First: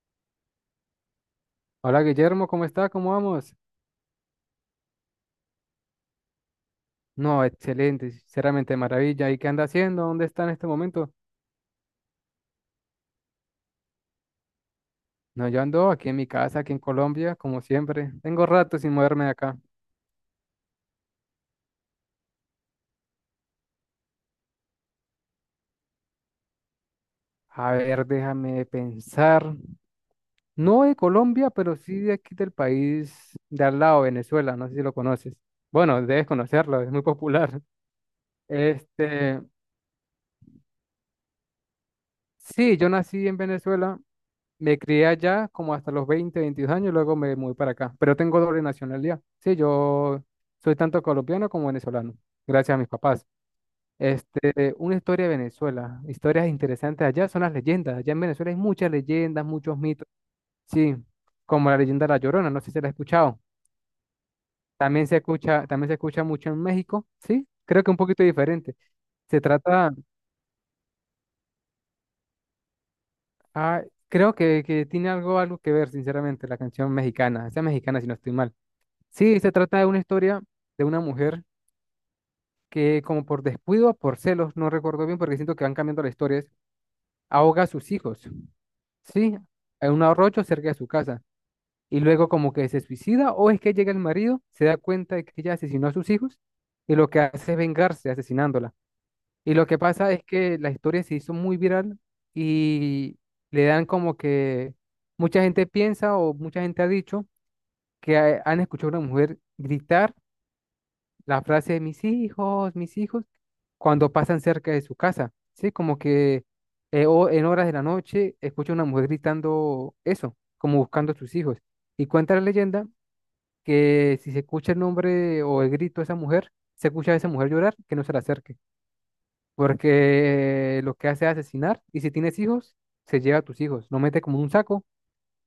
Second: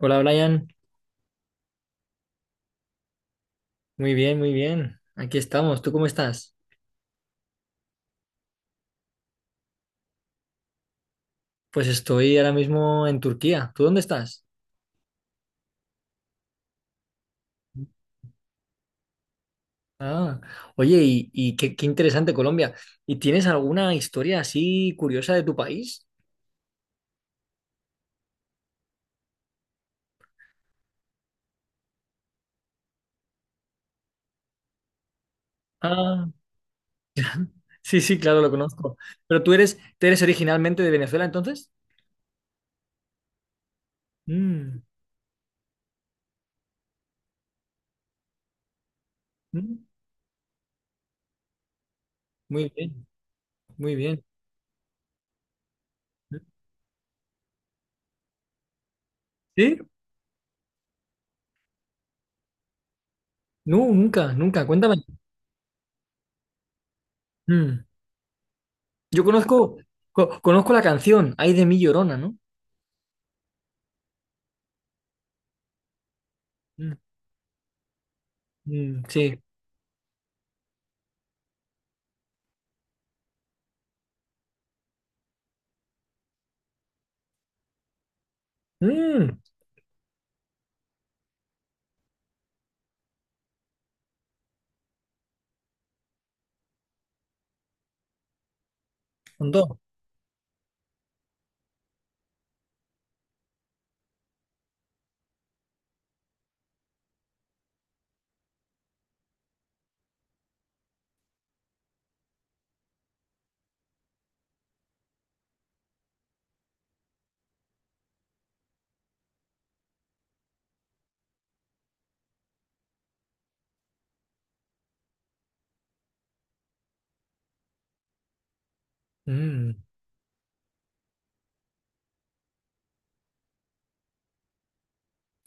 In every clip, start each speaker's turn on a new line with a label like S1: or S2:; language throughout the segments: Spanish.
S1: Hola Brian,
S2: Hola Guillermo, ¿cómo está? ¿Cómo vamos?
S1: muy bien, muy bien. Aquí estamos. ¿Tú cómo estás?
S2: No, excelente, sinceramente maravilla. ¿Y qué anda haciendo? ¿Dónde está en este momento?
S1: Pues estoy ahora mismo en Turquía. ¿Tú dónde estás?
S2: No, yo ando aquí en mi casa, aquí en Colombia, como siempre. Tengo rato sin moverme de acá.
S1: Ah, oye, y qué interesante Colombia. ¿Y tienes alguna historia así curiosa de tu país?
S2: A ver, déjame pensar. No de Colombia, pero sí de aquí del país de al lado, Venezuela. No sé si lo conoces. Bueno, debes
S1: Ah,
S2: conocerlo, es muy popular.
S1: sí, sí, claro, lo conozco.
S2: Este,
S1: Pero ¿tú eres originalmente de Venezuela entonces?
S2: sí, yo nací en Venezuela. Me
S1: Mm,
S2: crié allá como hasta los 20, 22 años, luego me moví para acá. Pero tengo doble nacionalidad. Sí,
S1: mm,
S2: yo soy tanto colombiano como venezolano,
S1: muy
S2: gracias a mis
S1: bien,
S2: papás.
S1: muy bien.
S2: Una historia de Venezuela, historias interesantes allá son las leyendas. Allá en Venezuela hay muchas leyendas, muchos
S1: ¿Sí?
S2: mitos. Sí, como la leyenda de la Llorona, no sé si se la ha escuchado.
S1: No, nunca, nunca. Cuéntame.
S2: También se escucha mucho en México, sí, creo
S1: Mm,
S2: que un poquito diferente.
S1: Yo
S2: Se
S1: conozco,
S2: trata,
S1: Conozco la canción, Ay de mi Llorona, ¿no?
S2: ah, creo que tiene algo que ver, sinceramente, la canción
S1: Mm,
S2: mexicana, esa mexicana si no estoy mal.
S1: mm,
S2: Sí,
S1: sí.
S2: se trata de una historia de una mujer que como por descuido, o por celos, no recuerdo bien porque siento que van cambiando las historias, ahoga a sus hijos, ¿sí?
S1: Mm,
S2: En un arroyo cerca de su casa. Y luego como que se suicida o es que llega el marido, se da cuenta de que ella asesinó a sus hijos y lo que hace es vengarse asesinándola.
S1: Son
S2: Y lo
S1: dos.
S2: que pasa es que la historia se hizo muy viral y le dan como que mucha gente piensa o mucha gente ha dicho que han escuchado a una mujer gritar la frase de mis hijos, cuando pasan cerca de su casa, ¿sí? Como que o en horas de la noche escucha una mujer gritando eso, como buscando a sus hijos. Y cuenta la leyenda que si se escucha el nombre o el grito de esa mujer, se escucha a esa mujer llorar, que no se le acerque,
S1: Mm.
S2: porque lo que hace es asesinar y si tienes hijos, se lleva a tus hijos, lo mete como en un saco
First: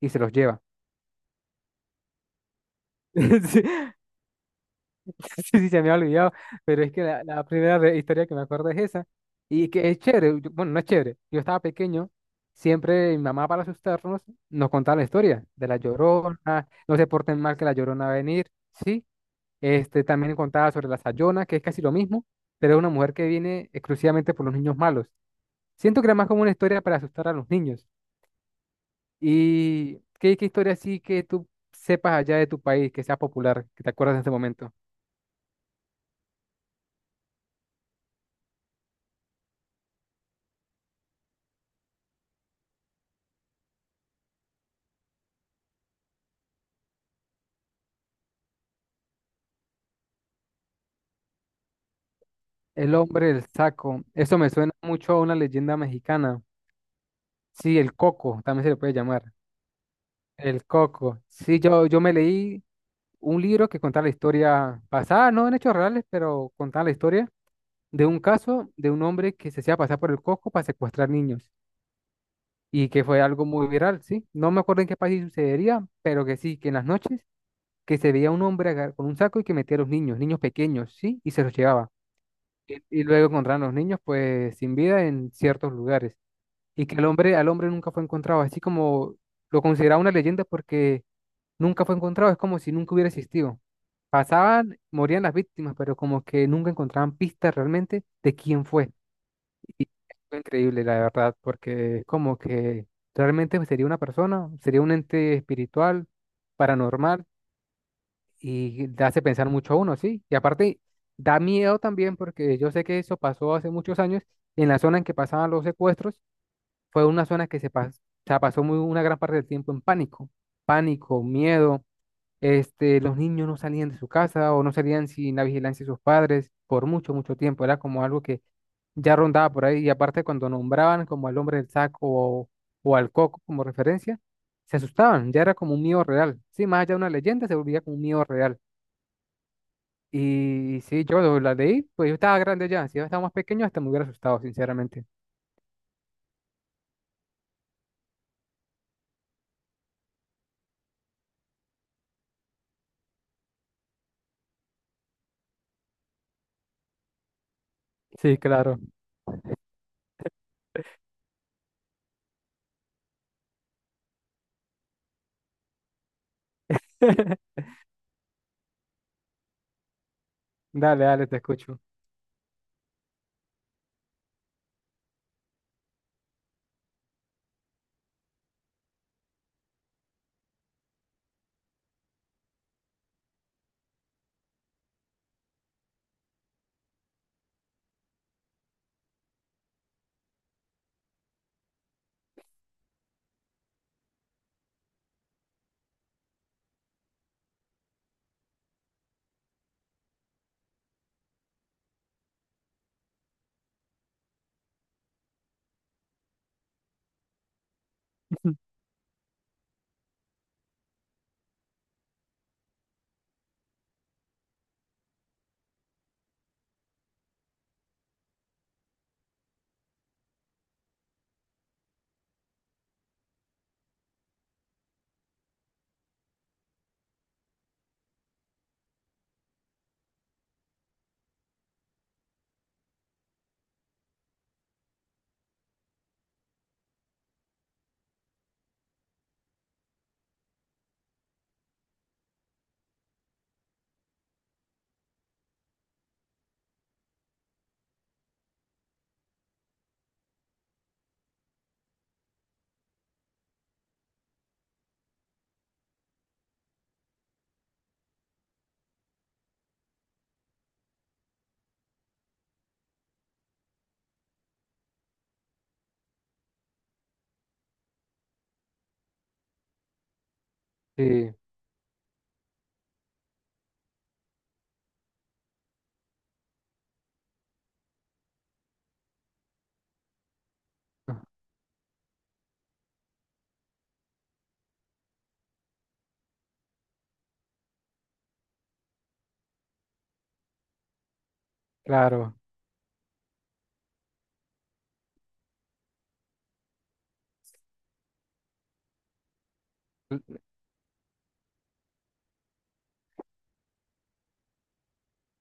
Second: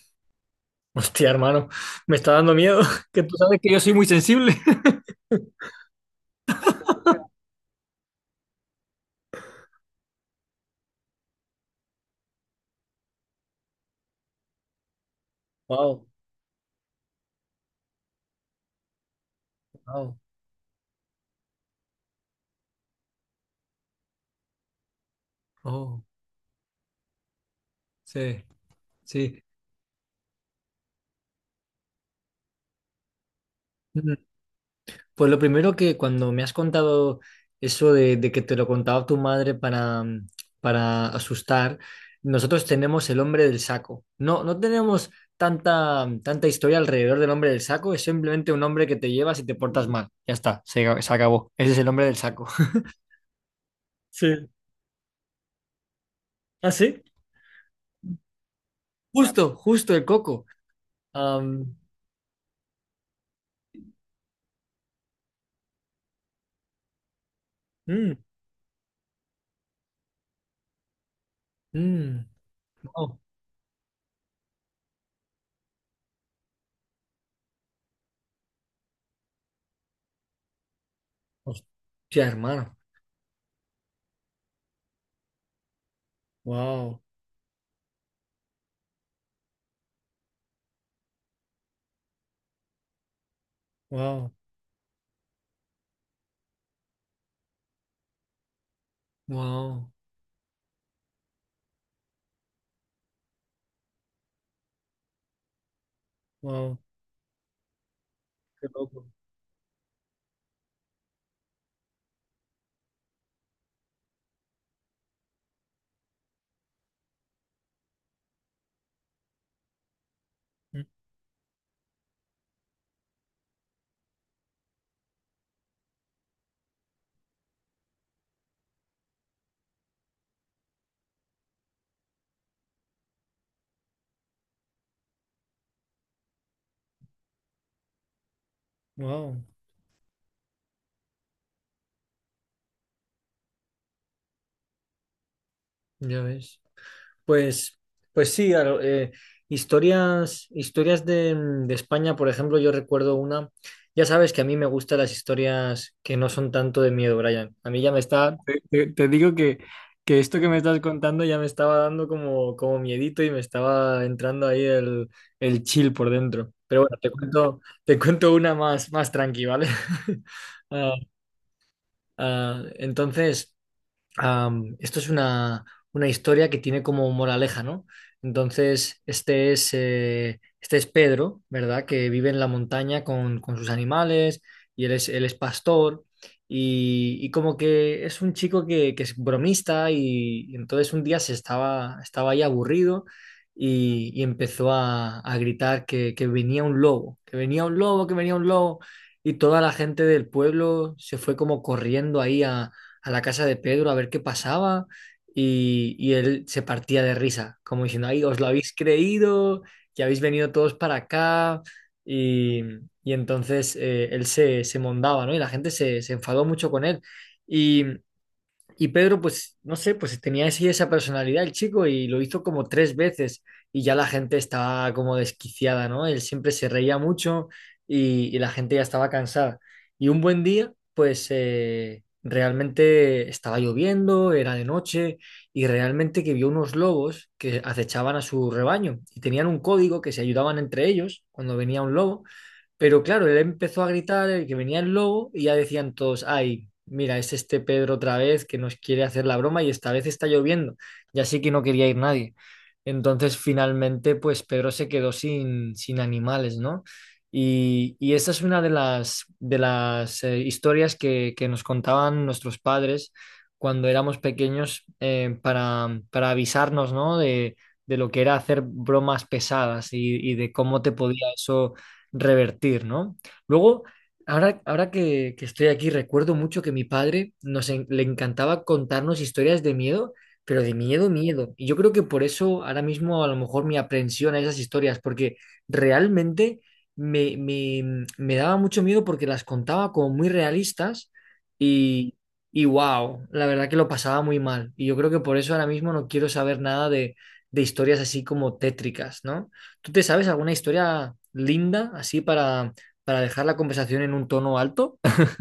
S2: y se los lleva.
S1: Hostia, hermano, me está dando miedo, que tú sabes
S2: Sí,
S1: que yo soy muy sensible.
S2: Sí, sí, se me ha olvidado, pero es que la primera historia que me acuerdo es esa. Y que es chévere, yo- bueno, no es chévere. Yo estaba pequeño, siempre mi mamá para asustarnos nos contaba la historia de la
S1: Wow,
S2: Llorona, no se porten mal que la Llorona va a venir, ¿sí?
S1: wow,
S2: También contaba sobre la Sayona, que es casi lo mismo, pero es una mujer que viene exclusivamente por los niños malos. Siento
S1: oh,
S2: que era más como una historia para asustar a los niños.
S1: sí, sí.
S2: ¿Y qué historia así que tú sepas allá de tu país, que sea popular, que te
S1: Mm.
S2: acuerdas en este momento?
S1: Pues lo primero que cuando me has contado eso de que te lo contaba tu madre para asustar, nosotros tenemos el hombre del saco. No, no tenemos tanta, tanta historia alrededor del hombre del saco, es simplemente un hombre que te lleva si te portas mal. Ya está, se acabó. Ese es el hombre del saco.
S2: El hombre del saco. Eso
S1: Sí.
S2: me suena mucho a una leyenda mexicana.
S1: ¿Ah, sí?
S2: Sí, el coco, también se le puede llamar.
S1: Justo, justo el coco.
S2: El coco. Sí,
S1: Am,
S2: yo me leí un libro que contaba la historia pasada, no en hechos reales, pero contaba la historia de
S1: mm,
S2: un caso de un hombre que se hacía pasar por el coco para secuestrar niños
S1: mm,
S2: y que
S1: wow.
S2: fue algo muy viral, ¿sí? No me acuerdo en qué país sucedería, pero que sí, que en las noches que se veía un hombre con un saco y que metía a los niños, niños pequeños, ¿sí? Y se los llevaba.
S1: Hostia, hermano.
S2: Y luego encontraban los niños pues sin vida en ciertos lugares. Y que
S1: Wow,
S2: el hombre, al hombre nunca fue encontrado, así como lo consideraba una leyenda porque nunca fue encontrado, es como si nunca hubiera existido.
S1: wow,
S2: Pasaban, morían las víctimas, pero como que nunca encontraban pistas realmente de quién fue. Y
S1: wow,
S2: fue increíble, la verdad, porque es como que realmente sería una persona, sería un ente espiritual,
S1: wow,
S2: paranormal,
S1: qué
S2: y te
S1: loco.
S2: hace pensar mucho a uno, ¿sí? Y aparte, da miedo también porque yo sé que eso pasó hace muchos años en la zona en que pasaban los secuestros fue una zona que se pasó muy, una gran parte del tiempo en pánico,
S1: Mm,
S2: pánico, miedo. Los niños no salían de su casa o no salían sin la vigilancia de sus padres por mucho, mucho tiempo. Era como algo que ya rondaba por ahí. Y aparte, cuando nombraban como al hombre del saco o al coco como referencia, se asustaban. Ya era como un miedo real. Sí, más allá de una leyenda, se volvía como un miedo real.
S1: wow.
S2: Y sí, yo la leí, pues yo estaba grande ya. Si yo estaba más pequeño, hasta me hubiera asustado, sinceramente.
S1: Ya ves. Pues, pues sí, a historias de España, por ejemplo, yo recuerdo una, ya sabes que a mí me gustan las historias que no son tanto de miedo, Brian. A mí ya me está,
S2: Sí,
S1: te,
S2: claro.
S1: te- te digo que esto que me estás contando ya me estaba dando como miedito y me estaba entrando ahí el chill por dentro. Pero bueno, te cuento, te cuento una más, más tranqui, ¿vale? Ah,
S2: Dale, dale, te escucho.
S1: ah, entonces, esto es una historia que tiene como moraleja, ¿no? Entonces, este es Pedro, ¿verdad? Que vive en la montaña con sus animales y él es pastor, y como que es un chico que es bromista, y entonces un día estaba ahí aburrido, y empezó a gritar que venía un lobo, que venía un lobo, que venía un lobo, y toda la gente del pueblo se fue como corriendo ahí a la casa de Pedro a ver qué pasaba, y él se partía de risa, como diciendo, ay, os lo habéis creído, que habéis venido todos para acá, y, y entonces él se mondaba, ¿no? Y la gente se enfadó mucho con él. Y y Pedro, pues, no sé, pues tenía así esa personalidad el chico y lo hizo como tres veces, y ya la gente estaba como desquiciada, ¿no? Él siempre se reía mucho, y la gente ya estaba cansada. Y un buen día, pues, realmente estaba lloviendo, era de noche, y realmente que vio unos lobos que acechaban a su rebaño y tenían un código que se ayudaban entre ellos cuando venía un lobo. Pero claro, él empezó a gritar, que venía el lobo, y ya decían todos, ay, mira, es este Pedro otra vez que nos quiere hacer la broma y esta vez está lloviendo. Ya así que no quería ir nadie. Entonces, finalmente, pues Pedro se quedó sin animales, ¿no? Y esa es una de las historias que nos contaban nuestros padres cuando éramos pequeños, para avisarnos, ¿no? De lo que era hacer bromas pesadas, y de cómo te podía
S2: Sí,
S1: eso revertir, ¿no? Luego, ahora, ahora que estoy aquí, recuerdo mucho que mi padre le encantaba contarnos historias de miedo, pero de miedo,
S2: ah,
S1: miedo. Y yo creo que por eso ahora mismo a lo mejor mi aprensión a esas historias, porque realmente me daba mucho miedo porque las contaba como muy realistas y.
S2: claro.
S1: Y wow, la verdad que lo pasaba muy mal. Y yo creo que por eso ahora mismo no quiero saber nada de historias así como tétricas, ¿no? ¿Tú te sabes
S2: L-
S1: alguna historia linda así para dejar la conversación en un tono alto?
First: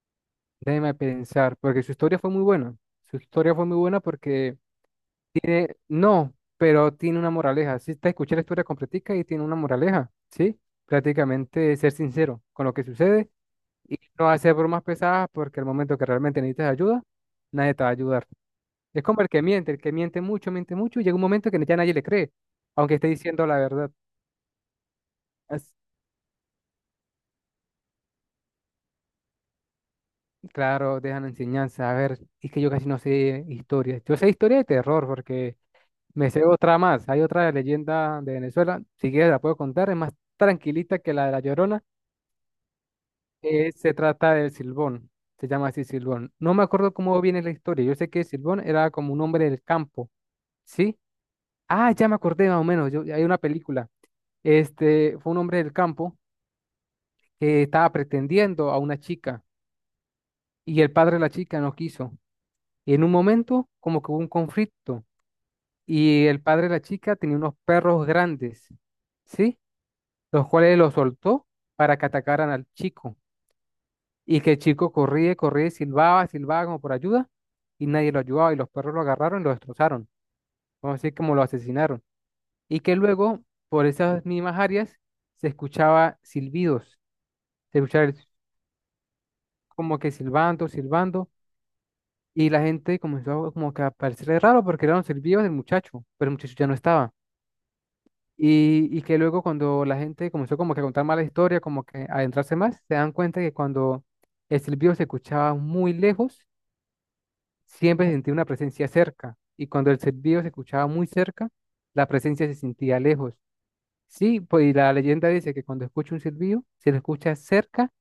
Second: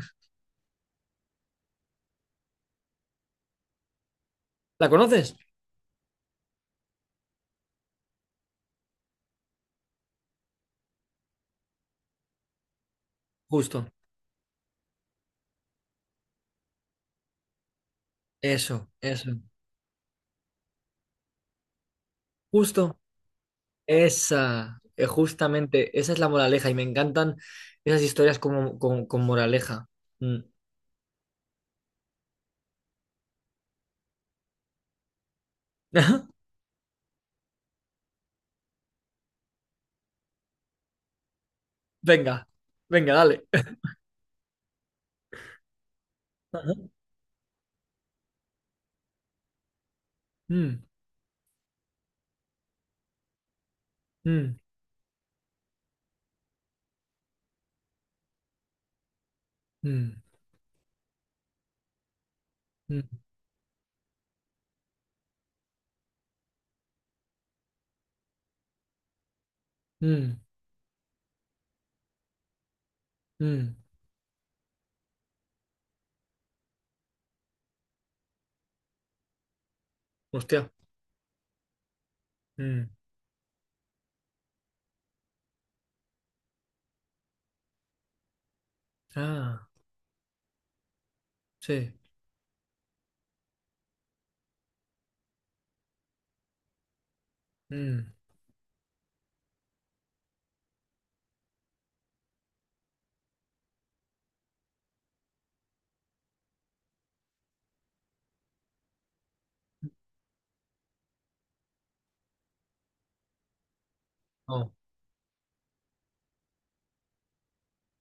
S2: Déjeme pensar, porque su historia fue muy buena. Su historia fue muy buena porque
S1: ¿La conoces?
S2: no, pero tiene una moraleja. Si te escuché la historia completica y tiene una moraleja, ¿sí? Prácticamente ser sincero con lo que sucede
S1: Justo.
S2: y no hacer bromas pesadas porque al momento que realmente necesitas ayuda, nadie te va a ayudar.
S1: Eso,
S2: Es como
S1: eso.
S2: el que miente mucho y llega un momento que ya nadie le cree, aunque
S1: Justo.
S2: esté diciendo la verdad.
S1: Esa. Justamente. Esa es la moraleja y me encantan esas historias con moraleja. Mm.
S2: Claro, dejan enseñanza. A ver, es que yo casi no sé historias. Yo sé historia de terror porque me sé otra más. Hay otra leyenda de Venezuela. Si quieres la puedo contar. Es más tranquilita que la de La Llorona.
S1: Venga, venga, dale.
S2: Se trata del Silbón. Se llama así Silbón. No me
S1: Ajá.
S2: acuerdo cómo viene la historia. Yo sé que Silbón era como un hombre del campo.
S1: Mm,
S2: ¿Sí? Ah, ya me acordé más o menos. Yo, hay una película.
S1: mm,
S2: Este fue un hombre del campo que estaba pretendiendo a una chica
S1: mm,
S2: y el padre de la chica no quiso. Y
S1: mm,
S2: en un momento como que hubo un conflicto y el padre de la chica tenía unos perros grandes, ¿sí?
S1: mm,
S2: Los cuales los soltó para que atacaran al chico.
S1: mm.
S2: Y que el chico corría, corría, y silbaba, silbaba como por ayuda, y nadie lo ayudaba, y los perros lo agarraron y lo destrozaron,
S1: Hostia.
S2: vamos a decir como lo asesinaron. Y
S1: Mm.
S2: que luego, por esas mismas áreas, se escuchaba silbidos, se escuchaba el-
S1: Ah,
S2: como que silbando, silbando,
S1: sí.
S2: y la gente comenzó a- como que a parecerle raro porque eran los silbidos del muchacho, pero el muchacho ya no estaba.
S1: Mm.
S2: Y que luego cuando la gente comenzó como que a contar mala historia, como que a adentrarse más, se dan cuenta que cuando el silbido se escuchaba muy lejos, siempre se sentía una presencia cerca. Y cuando el silbido se escuchaba muy cerca, la presencia se sentía lejos. Sí, pues
S1: Oh.
S2: y la leyenda dice que cuando escucha un silbido, si lo escuchas cerca,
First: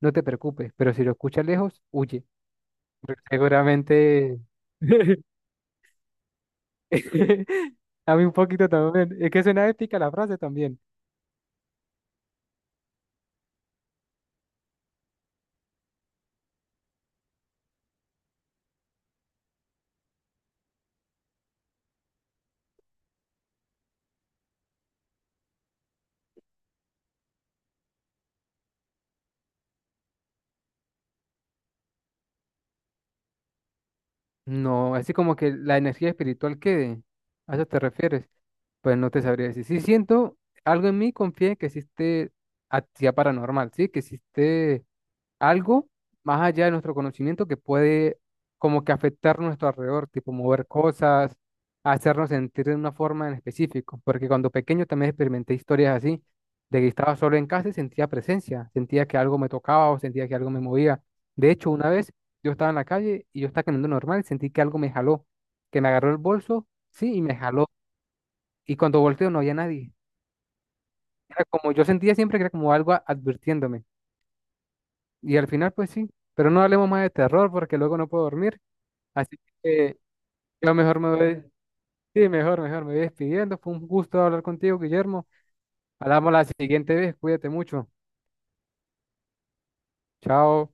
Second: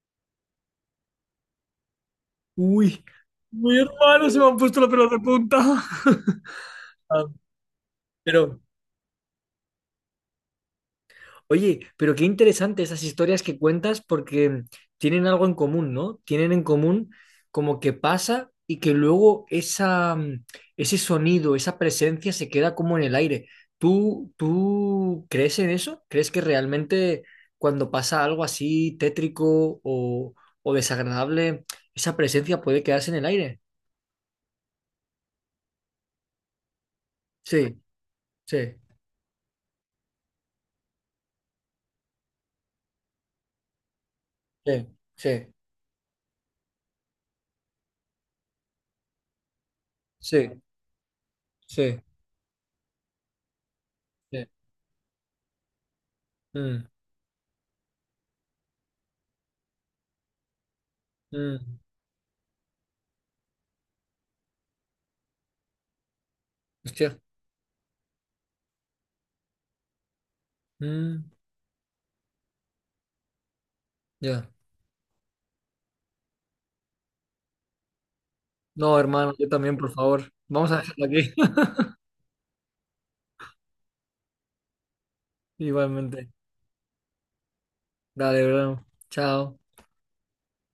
S2: no te preocupes, pero si lo escuchas lejos, huye.
S1: Uy,
S2: Porque
S1: mi hermano, se
S2: seguramente...
S1: me han puesto los pelos de punta. Ah.
S2: A mí un
S1: Pero,
S2: poquito también. Es que suena épica la frase también.
S1: Oye, pero qué interesante esas historias que cuentas porque tienen algo en común, ¿no? Tienen en común como que pasa y que luego ese sonido, esa presencia se queda como en el aire. ¿Tú crees en eso? ¿Crees que realmente cuando pasa algo así tétrico o desagradable, esa presencia puede quedarse en el aire?
S2: No, así como que la energía espiritual quede. ¿A eso te
S1: Sí,
S2: refieres?
S1: sí,
S2: Pues no te sabría decir. Sí siento, algo en mí confía en que existe actividad paranormal, sí, que existe
S1: sí, sí,
S2: algo más allá de nuestro conocimiento que puede como que afectar nuestro alrededor, tipo
S1: sí,
S2: mover cosas,
S1: sí,
S2: hacernos sentir de una forma en específico, porque
S1: sí.
S2: cuando pequeño también experimenté historias así, de
S1: Mm,
S2: que estaba solo en casa y sentía presencia, sentía que algo me tocaba o sentía que algo me movía. De
S1: mm.
S2: hecho, una vez yo estaba en la calle y yo estaba caminando normal y sentí que algo me jaló, que me agarró el bolso, sí,
S1: Hostia.
S2: y me jaló. Y cuando volteo no había nadie.
S1: Mm,
S2: Era como yo sentía siempre que era como algo advirtiéndome.
S1: ya.
S2: Y al final, pues sí, pero no hablemos más de terror porque luego no puedo dormir.
S1: No, hermano,
S2: Así
S1: yo también, por
S2: que
S1: favor. Vamos
S2: yo
S1: a
S2: mejor
S1: dejarlo
S2: me
S1: aquí.
S2: voy, sí, mejor, mejor, me voy despidiendo. Fue un gusto hablar contigo, Guillermo.
S1: Igualmente.
S2: Hablamos la siguiente vez, cuídate mucho.
S1: Dale, bro. Chao.
S2: Chao.